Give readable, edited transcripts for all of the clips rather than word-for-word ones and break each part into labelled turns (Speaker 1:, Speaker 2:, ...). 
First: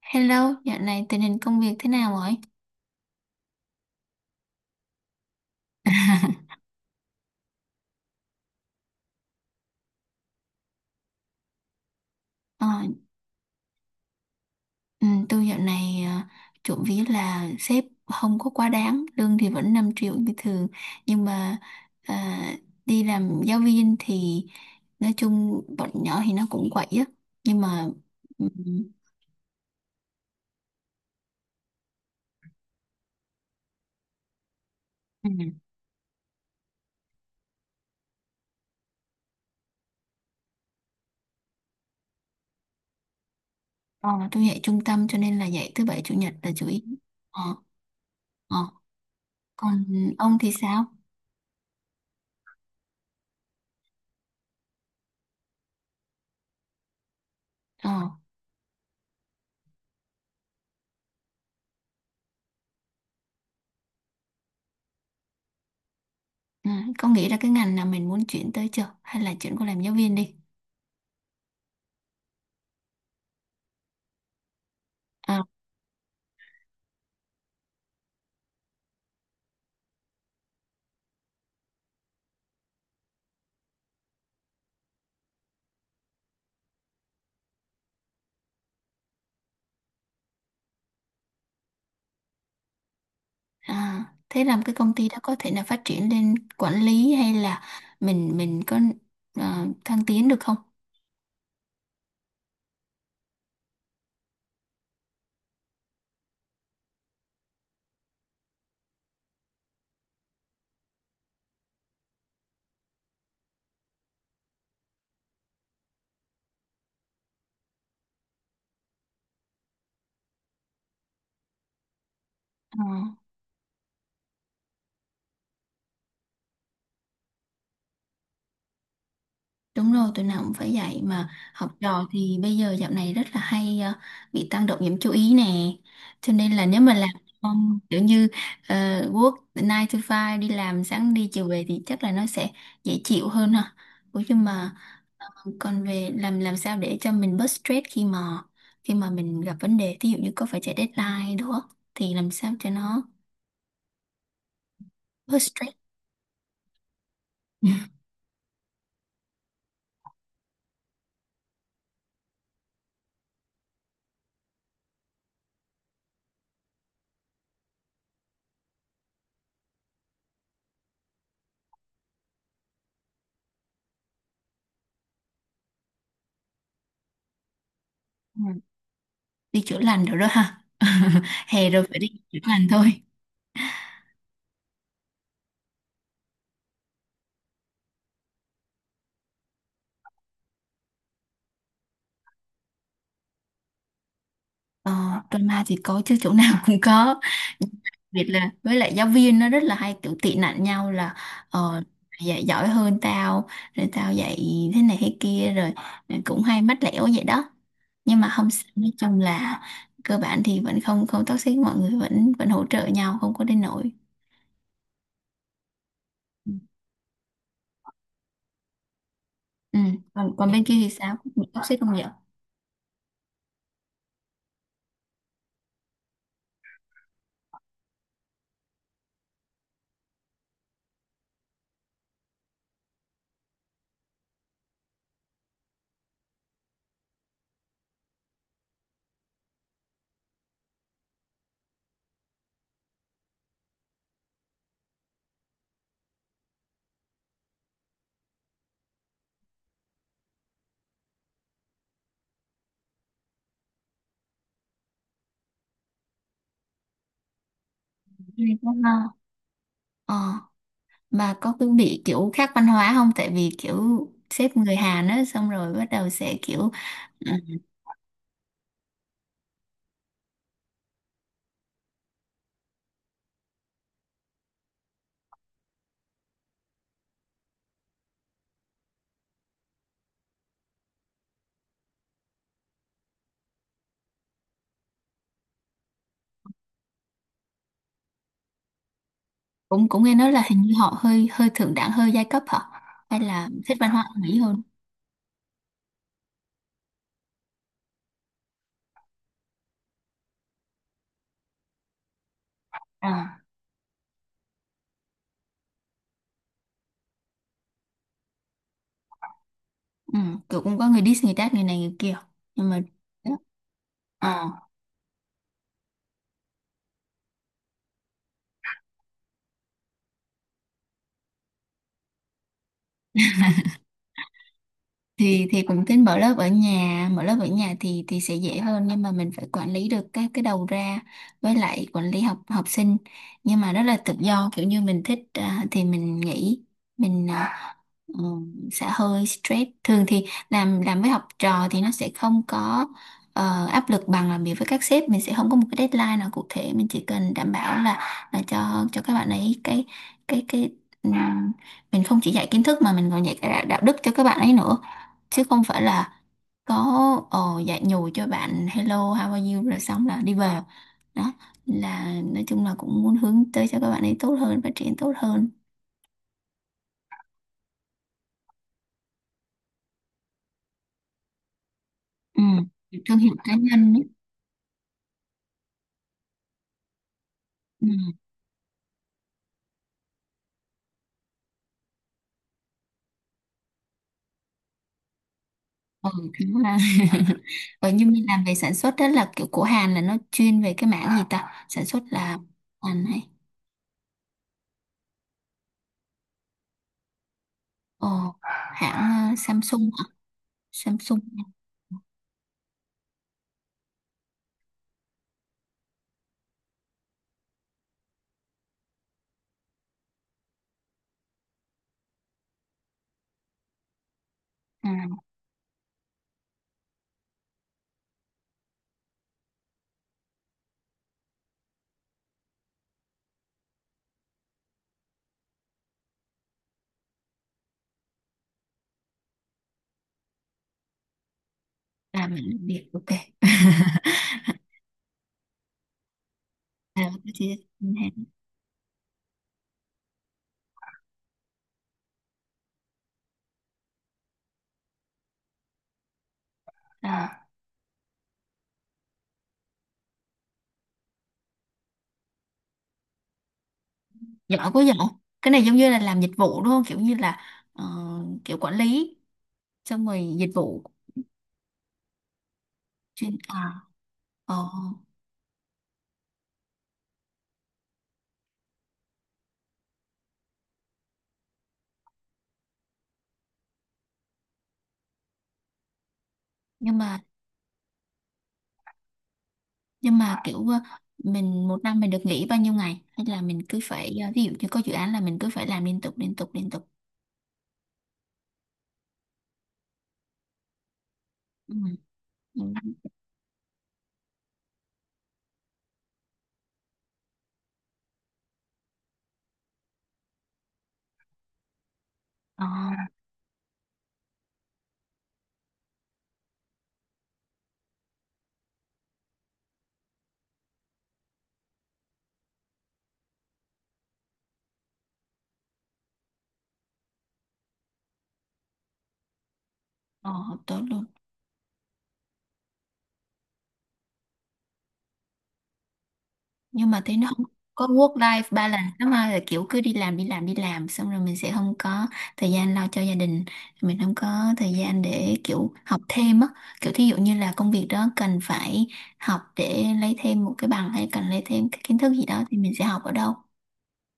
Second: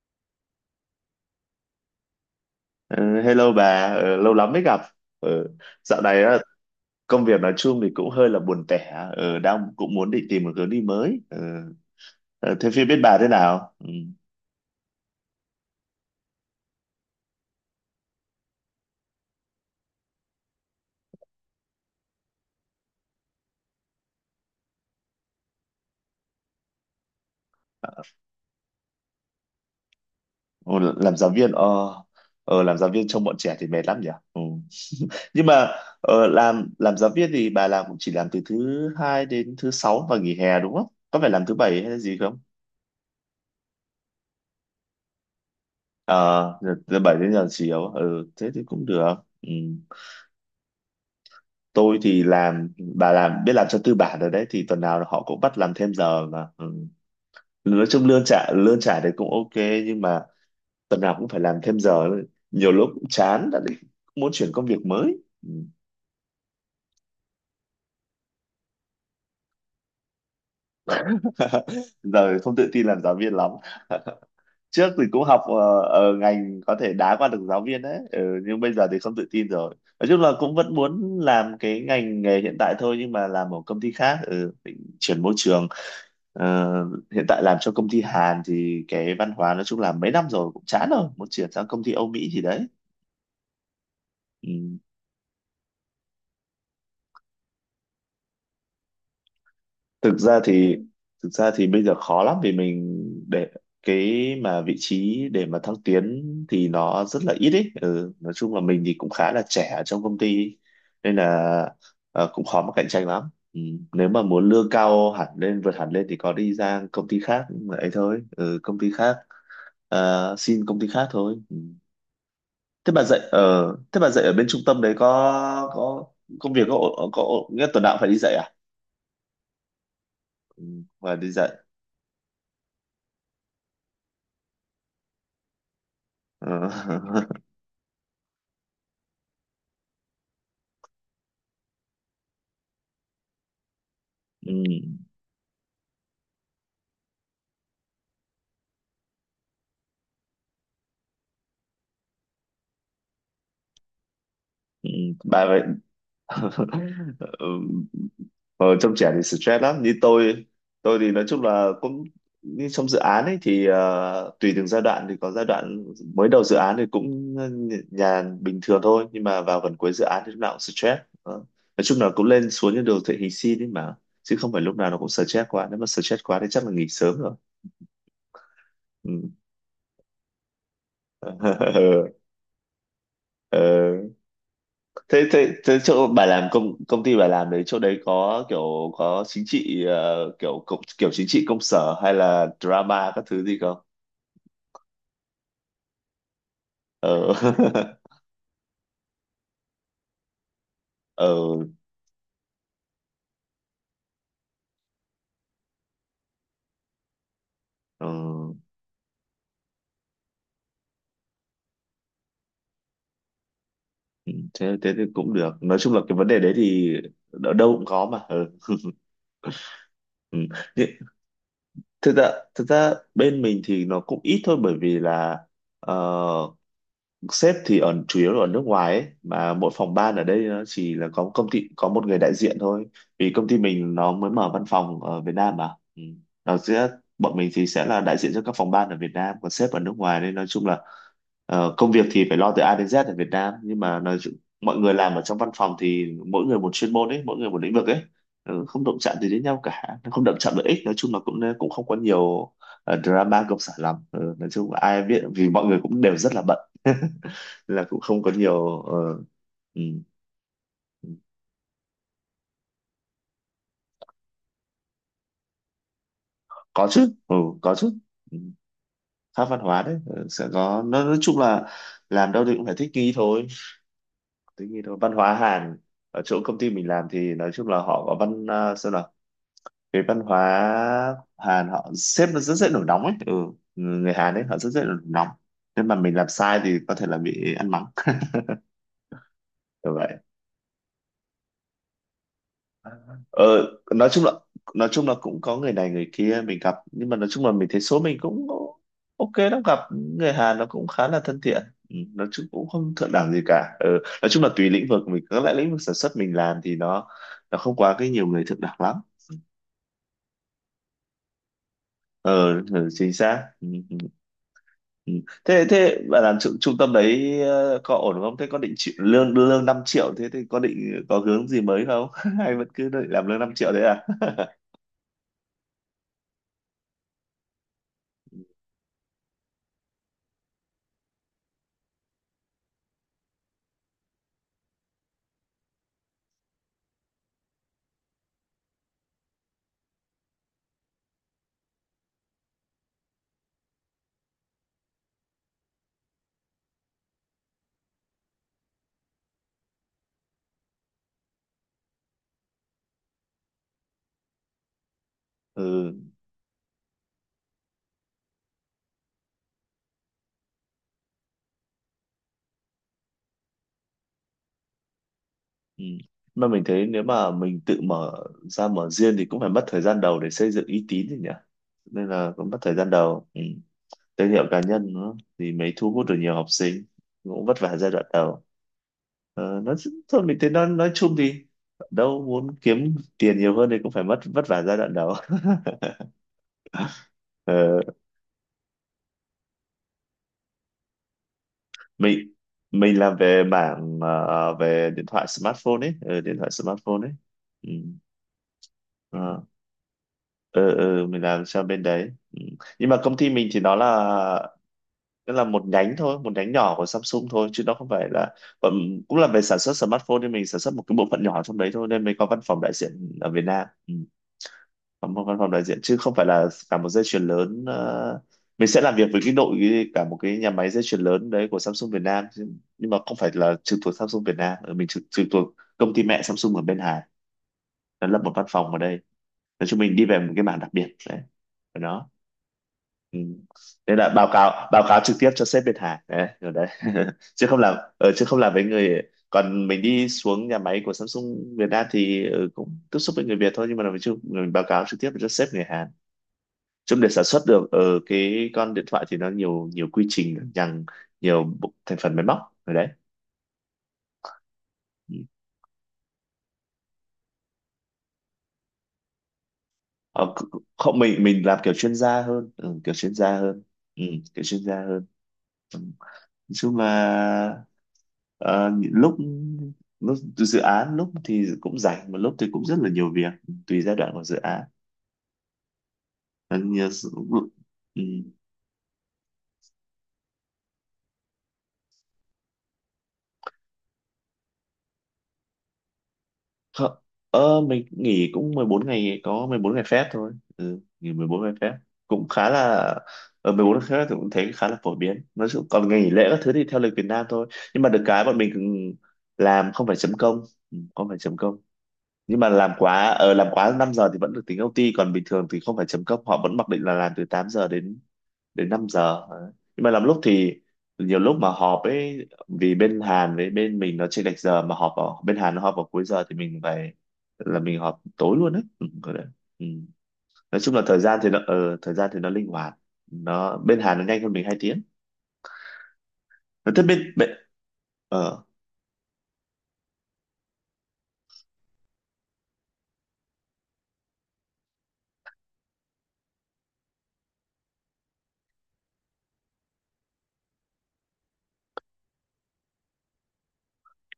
Speaker 1: Hello, dạo này tình hình công việc thế nào rồi?
Speaker 2: Ờ, Hello bà. Ờ, Lâu lắm mới gặp. Ờ, Dạo này á, công việc nói chung thì cũng hơi là buồn tẻ. Đang cũng muốn định tìm một hướng đi mới. Ờ, ờ,
Speaker 1: Ờ,
Speaker 2: Thế phía bên bà thế nào? Ừ.
Speaker 1: ừ, tôi dạo này trộm vía là sếp không có quá đáng, lương thì vẫn 5 triệu như thường, nhưng mà ờ, đi làm giáo viên thì nói chung bọn nhỏ thì nó cũng quậy á, nhưng mà ừ,
Speaker 2: Ồ, làm giáo viên, làm giáo viên trông bọn trẻ thì mệt lắm nhỉ? Ừ.
Speaker 1: ừ,
Speaker 2: Nhưng mà làm giáo viên thì bà làm cũng chỉ làm từ thứ hai đến thứ sáu và nghỉ hè đúng không? Có phải làm thứ bảy hay là gì không?
Speaker 1: ờ, tôi dạy trung tâm cho nên là dạy thứ bảy
Speaker 2: Ờ,
Speaker 1: chủ nhật là chủ yếu.
Speaker 2: thứ bảy đến
Speaker 1: Ờ,
Speaker 2: giờ chiều, ừ, thế
Speaker 1: ờ.
Speaker 2: thì cũng được. Ừ.
Speaker 1: Còn ông thì sao?
Speaker 2: Tôi thì làm, bà làm biết làm cho tư bản rồi đấy, thì tuần nào họ cũng bắt làm thêm giờ mà, ừ. Nói
Speaker 1: Ờ,
Speaker 2: chung lương trả đấy cũng ok, nhưng mà tuần nào cũng phải làm thêm giờ, nhiều lúc cũng chán, đã định muốn chuyển công việc mới. Ừ.
Speaker 1: ừ, có nghĩ ra cái ngành nào mình muốn chuyển tới chưa? Hay là chuyển qua làm giáo viên đi?
Speaker 2: Giờ không tự tin làm giáo viên lắm. Trước thì cũng
Speaker 1: Ờ,
Speaker 2: học ở ngành có thể đá qua được giáo viên đấy, ừ, nhưng bây giờ thì không tự tin rồi. Nói chung là cũng vẫn muốn làm cái ngành nghề hiện tại thôi nhưng mà làm ở công ty khác, ừ, định chuyển môi trường. Ờ, hiện tại làm cho công ty Hàn thì cái văn hóa nói chung là mấy năm rồi cũng chán rồi, muốn chuyển sang công ty Âu Mỹ gì đấy.
Speaker 1: À, thế làm cái
Speaker 2: Ừ.
Speaker 1: công ty đó có thể là phát triển lên quản lý hay là mình có à, thăng
Speaker 2: thực
Speaker 1: tiến được
Speaker 2: ra
Speaker 1: không?
Speaker 2: thì thực ra thì bây giờ khó lắm vì mình để cái mà vị trí để mà thăng tiến thì nó rất là ít ấy, ừ. Nói chung là mình thì cũng khá là trẻ ở trong công ty nên là cũng khó mà cạnh tranh lắm, ừ. Nếu mà muốn lương cao hẳn lên vượt hẳn lên thì có đi ra công ty khác ấy thôi, ừ, công ty khác. Ờ, xin công ty khác thôi.
Speaker 1: Ờ,
Speaker 2: Thế bà dạy ở bên trung tâm đấy có công việc có nghĩa là tuần nào cũng phải đi dạy à?
Speaker 1: đúng rồi, tụi nào cũng
Speaker 2: Ừ,
Speaker 1: phải dạy
Speaker 2: và
Speaker 1: mà
Speaker 2: đi dạy.
Speaker 1: học trò thì bây giờ dạo này rất là hay à, bị tăng động nhiễm chú ý nè. Cho
Speaker 2: Ừ.
Speaker 1: nên là nếu mà làm kiểu như ờ, work 9 to five đi làm sáng đi chiều về thì chắc là nó sẽ dễ chịu hơn ha. Ủa nhưng
Speaker 2: Ừ.
Speaker 1: mà còn về làm sao để cho mình bớt stress khi mà mình gặp vấn đề ví dụ như có phải chạy deadline đúng không thì làm sao cho nó
Speaker 2: Ừ.
Speaker 1: bớt
Speaker 2: Bà vậy.
Speaker 1: stress.
Speaker 2: Ừ,
Speaker 1: Ừ.
Speaker 2: ở trong trẻ thì stress lắm. Như tôi thì nói chung là cũng như trong dự án ấy thì tùy từng giai đoạn, thì có giai đoạn mới đầu dự án thì cũng nhàn bình thường thôi, nhưng mà vào gần cuối dự án thì lúc nào cũng stress. Ờ. Nói chung là cũng lên xuống như đồ thị hình sin ấy mà, chứ không phải lúc nào nó cũng stress quá. Nếu mà stress quá thì chắc là nghỉ sớm rồi. Ừ.
Speaker 1: Đi chữa lành được đó ha. Hè rồi phải đi chữa lành thôi.
Speaker 2: Ờ, thế thế thế chỗ bà làm, công công ty bà làm đấy, chỗ đấy có kiểu có chính trị, kiểu kiểu chính trị công sở hay là drama các thứ gì không?
Speaker 1: Ờ, Drama thì có chứ chỗ nào cũng có,
Speaker 2: Ờ.
Speaker 1: đặc biệt là với lại giáo viên nó rất là hay kiểu tị nạnh nhau là
Speaker 2: Ờ.
Speaker 1: ờ, dạy giỏi hơn tao, rồi tao dạy thế này thế kia, rồi cũng hay mách lẻo vậy đó.
Speaker 2: Ờ.
Speaker 1: Nhưng mà không sao, nói chung là cơ bản thì vẫn không không toxic, mọi người vẫn vẫn hỗ trợ nhau không có đến nỗi.
Speaker 2: Ừ, thế thế thì cũng được. Nói chung là cái vấn đề đấy thì ở đâu cũng có mà, ừ.
Speaker 1: Ừ. Còn
Speaker 2: Ừ.
Speaker 1: còn bên kia
Speaker 2: Nhưng-
Speaker 1: thì sao, có bị toxic không vậy?
Speaker 2: thực ra bên mình thì nó cũng ít thôi bởi vì là ờ, sếp thì ở chủ yếu là ở nước ngoài ấy mà, mỗi phòng ban ở đây nó chỉ là có công ty có một người đại diện thôi, vì công ty mình nó mới mở văn phòng ở Việt Nam mà, ừ. Nó sẽ, bọn mình thì sẽ là đại diện cho các phòng ban ở Việt Nam, còn sếp ở nước ngoài, nên nói chung là công việc thì phải lo từ A đến Z ở Việt Nam, nhưng mà nói chung, mọi người làm ở trong văn phòng thì mỗi người một chuyên môn ấy, mỗi người một lĩnh vực ấy. Ừ, không động chạm gì đến nhau cả, không động chạm lợi ích. Nói chung là cũng cũng không có nhiều drama công sở lắm. Ừ, nói chung là ai biết, vì mọi người cũng đều rất là bận. Là cũng không có
Speaker 1: Ừ, có
Speaker 2: nhiều,
Speaker 1: ha.
Speaker 2: ừ.
Speaker 1: Ờ, mà có cứ bị kiểu khác văn hóa không? Tại vì kiểu sếp người Hàn á xong rồi bắt đầu sẽ kiểu
Speaker 2: Có chứ,
Speaker 1: ừ,
Speaker 2: ừ, có chứ, ừ. Khác văn hóa đấy, sẽ có. Nó nói chung là làm đâu thì cũng phải thích nghi thôi, thích nghi thôi. Văn hóa Hàn, ở chỗ công ty mình làm thì nói chung là họ có văn, à, sao nào, cái văn hóa Hàn họ, sếp nó rất dễ nổi nóng ấy, ừ. Người Hàn ấy họ rất dễ nổi nóng, nên mà mình làm sai thì có thể là bị ăn mắng
Speaker 1: cũng
Speaker 2: kiểu
Speaker 1: cũng
Speaker 2: vậy.
Speaker 1: nghe nói là hình như họ hơi hơi thượng đẳng, hơi giai cấp hả? Hay
Speaker 2: Ờ,
Speaker 1: là thích văn hóa
Speaker 2: nói chung là,
Speaker 1: Mỹ hơn?
Speaker 2: cũng có người này người kia mình gặp, nhưng mà nói chung là mình thấy số mình cũng ok lắm. Gặp người Hàn nó cũng khá là thân thiện, ừ, nói chung cũng không thượng đẳng
Speaker 1: À.
Speaker 2: gì cả, ừ. Nói chung là tùy lĩnh vực mình, các lại lĩnh vực sản xuất mình làm thì nó không quá cái nhiều người thượng đẳng lắm.
Speaker 1: Ừ, kiểu cũng có người diss, người tát người này người kia.
Speaker 2: Ờ,
Speaker 1: Nhưng mà
Speaker 2: ừ, chính xác, ừ, ừ.
Speaker 1: đó.
Speaker 2: Ừ. thế thế bạn làm trung tâm đấy, có ổn không? Thế có định chịu, lương lương 5 triệu, thế thì có định có hướng gì mới không? Hay vẫn cứ định làm lương 5 triệu đấy à?
Speaker 1: Thì cũng tính mở lớp ở nhà. Mở lớp ở nhà thì sẽ dễ hơn, nhưng mà mình phải quản lý được các cái đầu ra, với lại quản lý học học sinh, nhưng mà rất là tự do, kiểu như mình thích à, thì mình nghỉ. mình à, ừ, sẽ hơi stress. Thường thì làm với học trò thì nó sẽ không có áp lực bằng làm việc với các sếp. Mình sẽ không có một cái deadline nào cụ thể, mình chỉ cần đảm bảo là cho các bạn ấy cái cái cái ừm, mình không chỉ dạy kiến thức mà mình còn dạy cả đạo đạo đức cho các bạn ấy nữa, chứ không phải
Speaker 2: Ừ.
Speaker 1: là có dạy nhồi cho bạn hello how are you rồi xong là đi về đó. Là nói chung là cũng muốn hướng tới cho các bạn ấy tốt hơn, phát triển tốt hơn.
Speaker 2: Ừ. Mà mình thấy nếu mà mình tự mở ra, mở riêng thì cũng phải mất thời gian đầu để xây dựng uy tín thì nhỉ. Nên là
Speaker 1: Ừ.
Speaker 2: cũng mất thời gian
Speaker 1: Thương
Speaker 2: đầu.
Speaker 1: hiệu
Speaker 2: Ừ.
Speaker 1: cá nhân ấy.
Speaker 2: Thương hiệu cá nhân nó thì mới thu hút được nhiều học sinh. Cũng vất vả
Speaker 1: Ừ.
Speaker 2: giai đoạn đầu. Ờ, nó, thôi mình thấy nó nói chung thì đâu muốn kiếm tiền nhiều hơn thì cũng phải mất vất vả giai đoạn đầu.
Speaker 1: Ừ, đúng là
Speaker 2: Ờ,
Speaker 1: ừ, nhưng mình làm về sản xuất đó là kiểu của Hàn là nó chuyên về cái mảng gì ta, sản xuất
Speaker 2: mình
Speaker 1: là
Speaker 2: mình
Speaker 1: Hàn
Speaker 2: làm
Speaker 1: hay
Speaker 2: về mảng về điện thoại smartphone ấy, ờ, điện thoại smartphone ấy. Ừ.
Speaker 1: ờ, hãng
Speaker 2: Ờ.
Speaker 1: Samsung hả?
Speaker 2: Ừ
Speaker 1: Samsung.
Speaker 2: mình làm cho bên đấy, ừ. Nhưng mà công ty mình thì nó là, nó là một nhánh thôi, một nhánh nhỏ của Samsung thôi chứ nó không phải là, bọn-, cũng là về sản xuất smartphone, nhưng mình sản xuất một cái bộ phận nhỏ trong đấy thôi nên mới có văn phòng đại diện ở Việt Nam, ừ. Có một
Speaker 1: À,
Speaker 2: văn phòng đại diện chứ không phải là cả một dây chuyền lớn. Ờ, mình sẽ làm việc với cái đội, cả một cái nhà máy dây chuyền lớn đấy của Samsung Việt Nam chứ- nhưng mà không phải là trực thuộc Samsung Việt Nam. Ừ, mình trực thuộc công ty mẹ Samsung ở bên Hà, nó lập một văn phòng ở đây. Nói chung mình đi về một cái mảng đặc biệt đấy ở đó.
Speaker 1: là mình làm việc ok.
Speaker 2: Ừ. Nên là báo cáo trực tiếp cho sếp Việt Hà đấy, rồi đấy.
Speaker 1: À, cái
Speaker 2: Chứ không
Speaker 1: gì?
Speaker 2: làm ở, chứ
Speaker 1: Hàn.
Speaker 2: không làm với người, còn mình đi xuống nhà máy của Samsung Việt Nam thì ừ, cũng tiếp xúc với người Việt thôi, nhưng mà mình chưa, mình báo cáo trực tiếp cho sếp người Hàn. Chung để sản
Speaker 1: Ờ,
Speaker 2: xuất được ở cái con điện thoại thì nó nhiều nhiều quy trình nhằng, nhiều bộ- thành phần máy móc, rồi đấy.
Speaker 1: giỏi quá giỏi.
Speaker 2: Ừ.
Speaker 1: Cái này giống như là làm dịch vụ đúng không, kiểu như là ờ, kiểu quản lý xong rồi
Speaker 2: Ờ,
Speaker 1: dịch vụ.
Speaker 2: không, mình làm kiểu chuyên gia hơn, ừ, kiểu chuyên
Speaker 1: Chuyên
Speaker 2: gia hơn,
Speaker 1: à.
Speaker 2: ừ, kiểu
Speaker 1: ờ,
Speaker 2: chuyên gia hơn. Nói chung là lúc lúc dự án, lúc thì cũng rảnh mà lúc thì cũng rất là nhiều việc, tùy giai đoạn của dự án. Ờ, nhiều
Speaker 1: nhưng
Speaker 2: sự-,
Speaker 1: mà
Speaker 2: ừ.
Speaker 1: kiểu mình một năm mình được nghỉ bao nhiêu ngày, hay là mình cứ phải ví dụ như có dự án là mình cứ phải làm liên tục liên tục?
Speaker 2: Không, mình nghỉ cũng 14 ngày, có 14 ngày phép thôi, ừ, nghỉ 14 ngày phép
Speaker 1: Ừ.
Speaker 2: cũng khá
Speaker 1: Ừ.
Speaker 2: là, ở 14 ngày phép thì cũng thấy khá là phổ biến. Nói chung còn ngày nghỉ lễ các thứ thì theo lịch Việt Nam thôi. Nhưng mà được cái bọn mình cũng làm không phải chấm công. Ừ, không phải chấm công, nhưng mà
Speaker 1: ờ,
Speaker 2: làm quá làm quá 5 giờ thì vẫn được tính OT, còn bình thường thì không phải chấm công, họ vẫn mặc định là làm từ 8 giờ đến, đến 5 giờ. Đấy. Nhưng mà làm lúc thì, nhiều lúc mà họp ấy, vì bên Hàn với bên mình nó chênh lệch giờ, mà họp vào bên Hàn nó họp vào cuối giờ thì mình phải là mình họp tối luôn đấy, ừ, kiểu đấy. Ừ.
Speaker 1: ờ,
Speaker 2: Nói chung
Speaker 1: Tốt
Speaker 2: là thời
Speaker 1: luôn.
Speaker 2: gian thì nó, thời gian thì nó linh hoạt. Nó bên Hàn nó nhanh hơn mình 2 tiếng. Thế
Speaker 1: Nhưng mà
Speaker 2: bên
Speaker 1: thấy nó
Speaker 2: bên,
Speaker 1: không có work life
Speaker 2: ờ,
Speaker 1: balance lắm ha, là kiểu cứ đi làm đi làm xong rồi mình sẽ không có thời gian lo cho gia đình, mình không có thời gian để kiểu học thêm á, kiểu thí dụ như là công việc đó cần phải học để lấy thêm một cái bằng hay cần lấy thêm cái kiến thức gì đó thì mình sẽ học ở đâu?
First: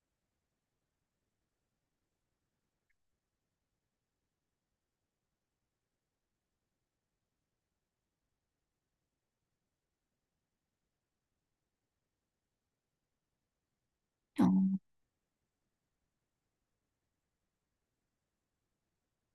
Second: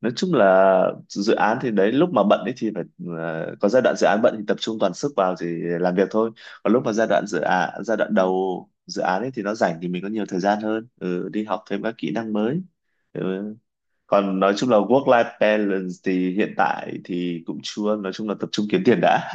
Speaker 2: nói chung là dự án thì đấy, lúc mà bận ấy thì phải, có giai đoạn dự án bận thì tập trung toàn sức vào thì làm việc thôi, còn lúc mà giai đoạn dự án, giai đoạn đầu dự án ấy thì nó rảnh thì mình có nhiều thời gian hơn, ừ, đi học thêm các kỹ năng mới, ừ. Còn
Speaker 1: Ờ.
Speaker 2: nói chung là work life balance thì hiện tại thì cũng chưa, nói chung là tập trung kiếm tiền đã.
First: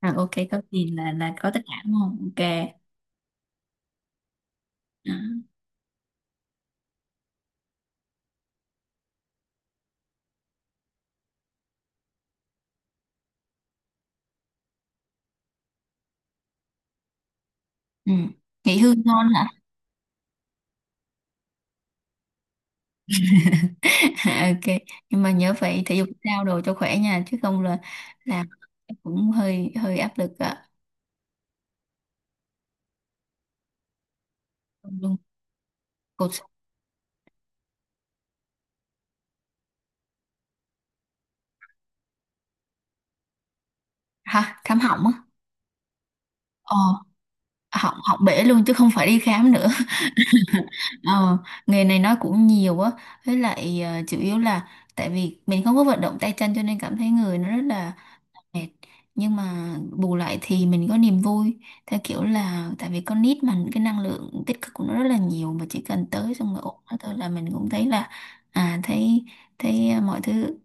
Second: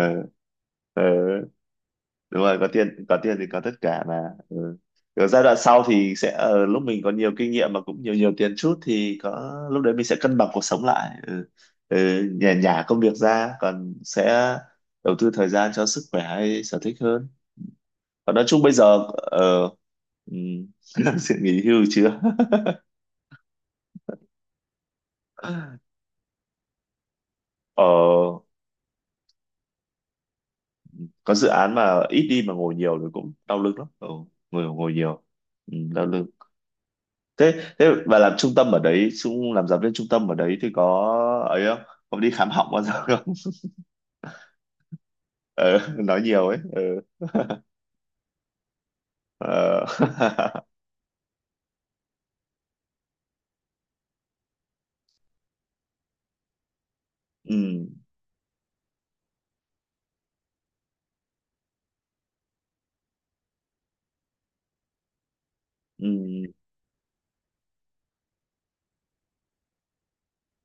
Speaker 1: À, ok, có tiền là có
Speaker 2: Ừ,
Speaker 1: tất cả đúng không?
Speaker 2: đúng rồi, có
Speaker 1: Ok.
Speaker 2: tiền, có tiền thì có tất cả mà, ừ. Ở giai
Speaker 1: À.
Speaker 2: đoạn sau thì sẽ, lúc mình có nhiều kinh nghiệm mà cũng nhiều nhiều tiền chút thì có lúc đấy mình sẽ cân bằng cuộc sống lại, ừ. Ừ, nhả nhả công việc ra, còn sẽ đầu tư thời gian cho sức khỏe hay sở thích hơn.
Speaker 1: Ừ.
Speaker 2: Còn nói chung bây
Speaker 1: Nghỉ hưu
Speaker 2: giờ,
Speaker 1: ngon hả?
Speaker 2: ừ, sự nghỉ hưu chưa.
Speaker 1: À, ok, nhưng mà nhớ phải thể dục thể thao đồ cho khỏe nha, chứ không là
Speaker 2: Ờ,
Speaker 1: là cũng hơi hơi áp lực ạ.
Speaker 2: có dự án mà ít đi mà ngồi nhiều thì cũng đau lưng lắm, ừ, ngồi ngồi nhiều, ừ, đau lưng.
Speaker 1: Cột.
Speaker 2: Thế thế và làm trung tâm ở đấy, xuống làm giáo viên trung tâm ở đấy thì có ấy không, có đi khám họng bao giờ không?
Speaker 1: Ha, khám họng á?
Speaker 2: Ừ, nói nhiều ấy,
Speaker 1: ờ
Speaker 2: ừ.
Speaker 1: Họng họng bể luôn chứ không phải đi khám nữa.
Speaker 2: Ờ.
Speaker 1: Ờ, nghề này nó cũng nhiều á, với lại chủ yếu là tại vì mình không có vận động tay chân, cho nên cảm thấy người nó rất
Speaker 2: Ừ.
Speaker 1: là mệt. Nhưng mà bù lại thì mình có niềm vui, theo kiểu là tại vì con nít mà cái năng lượng tích cực của nó rất là nhiều, mà chỉ cần tới
Speaker 2: Ừ.
Speaker 1: xong rồi ôm nó thôi là mình cũng thấy là à, thấy thấy mọi thứ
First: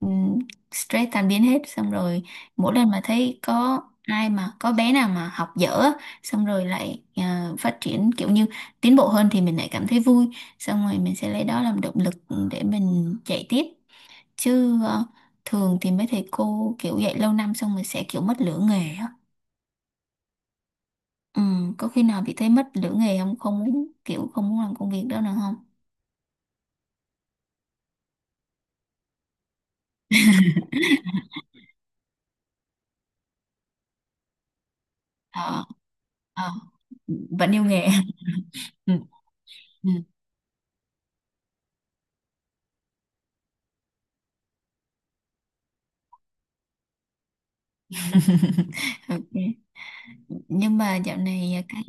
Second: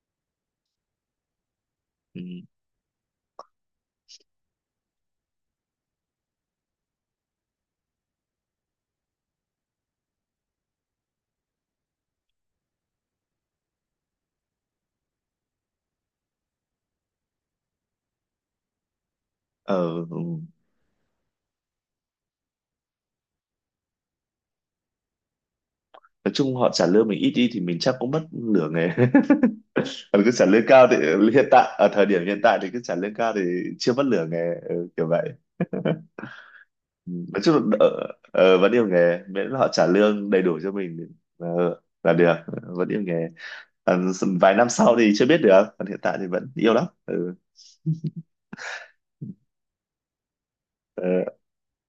Speaker 1: ừm, stress tan biến hết. Xong
Speaker 2: Ừ.
Speaker 1: rồi mỗi lần mà thấy có ai mà có bé nào mà học dở á, xong rồi lại à, phát triển kiểu như tiến bộ hơn thì mình lại cảm thấy vui, xong rồi mình sẽ lấy đó làm động lực để mình chạy tiếp. Chứ thường thì mấy thầy cô kiểu dạy lâu năm xong rồi sẽ kiểu mất lửa nghề á.
Speaker 2: Ờ, ừ.
Speaker 1: Ừ, có khi nào bị thấy mất lửa nghề không, không muốn kiểu không muốn làm công việc đó nữa không?
Speaker 2: Nói chung họ trả lương mình ít đi thì mình chắc cũng mất nửa nghề. Còn cứ trả lương cao thì, hiện tại ở thời điểm hiện tại thì cứ trả lương cao thì chưa mất nửa nghề, ừ, kiểu vậy.
Speaker 1: ờ ờ
Speaker 2: Nói
Speaker 1: Vẫn
Speaker 2: chung là
Speaker 1: yêu nghề.
Speaker 2: đỡ, ờ, vẫn yêu
Speaker 1: Ừ,
Speaker 2: nghề miễn là họ trả
Speaker 1: ừ,
Speaker 2: lương đầy đủ cho mình. ờ, là được, vẫn yêu nghề, còn vài năm sau thì chưa biết được, còn hiện tại thì vẫn yêu lắm, ừ.
Speaker 1: ok. Nhưng mà dạo
Speaker 2: Ờ.
Speaker 1: này cái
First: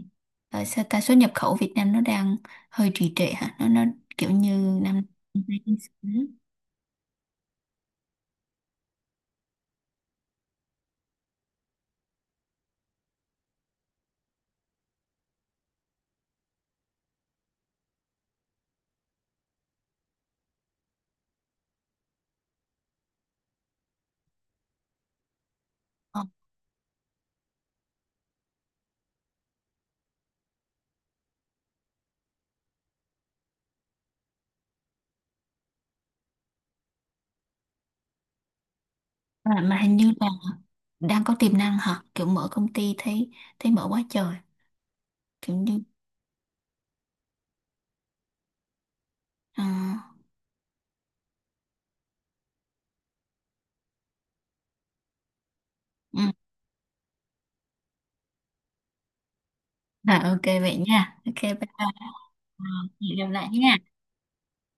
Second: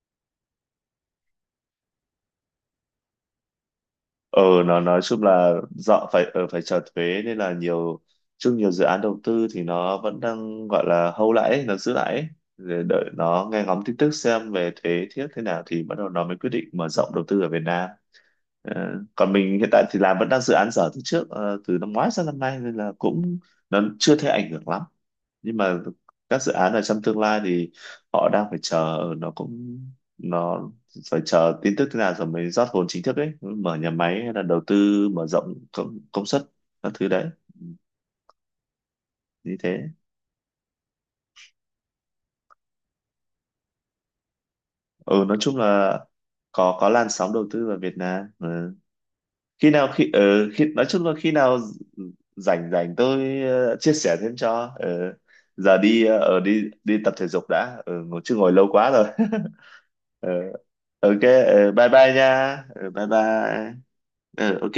Speaker 1: sao ta, xuất nhập khẩu Việt Nam nó đang hơi trì trệ hả, nó kiểu
Speaker 2: Ờ, nó
Speaker 1: như
Speaker 2: nói
Speaker 1: năm.
Speaker 2: chung là dọ phải, phải trả thuế nên là nhiều chung, nhiều dự án đầu tư thì nó vẫn đang gọi là hold lại ấy, nó giữ lại ấy. Để đợi nó nghe ngóng tin tức xem về thuế thiết thế nào thì bắt đầu nó mới quyết định mở rộng đầu tư ở Việt Nam. Ờ, còn mình hiện tại thì làm vẫn đang dự án dở từ trước, từ năm ngoái sang năm nay nên là cũng, nó chưa thấy ảnh hưởng lắm. Nhưng mà
Speaker 1: Ờ,
Speaker 2: các dự án ở trong tương lai thì họ đang phải chờ, nó cũng, nó phải chờ tin tức thế nào rồi mới rót vốn chính thức ấy, mở nhà máy hay là đầu tư mở rộng công suất các thứ đấy, như
Speaker 1: mà,
Speaker 2: thế.
Speaker 1: hình như là đang có tiềm năng hả, kiểu mở công ty thấy thấy mở quá trời,
Speaker 2: Ừ, nói
Speaker 1: kiểu
Speaker 2: chung
Speaker 1: như
Speaker 2: là có làn sóng đầu tư vào Việt Nam, ừ.
Speaker 1: à,
Speaker 2: Khi nào khi, ừ, khi nói chung là khi nào rảnh rảnh tôi, chia sẻ thêm cho, ừ. Giờ đi,
Speaker 1: ừ,
Speaker 2: ở đi đi tập thể dục đã, ừ, ngồi chứ ngồi lâu quá rồi.
Speaker 1: à,
Speaker 2: Ừ.
Speaker 1: ok vậy nha.
Speaker 2: Ok,
Speaker 1: Ok, bye bye.
Speaker 2: ừ, bye bye nha,
Speaker 1: À,
Speaker 2: ừ, bye
Speaker 1: hẹn gặp lại
Speaker 2: bye,
Speaker 1: nha.
Speaker 2: ừ, ok.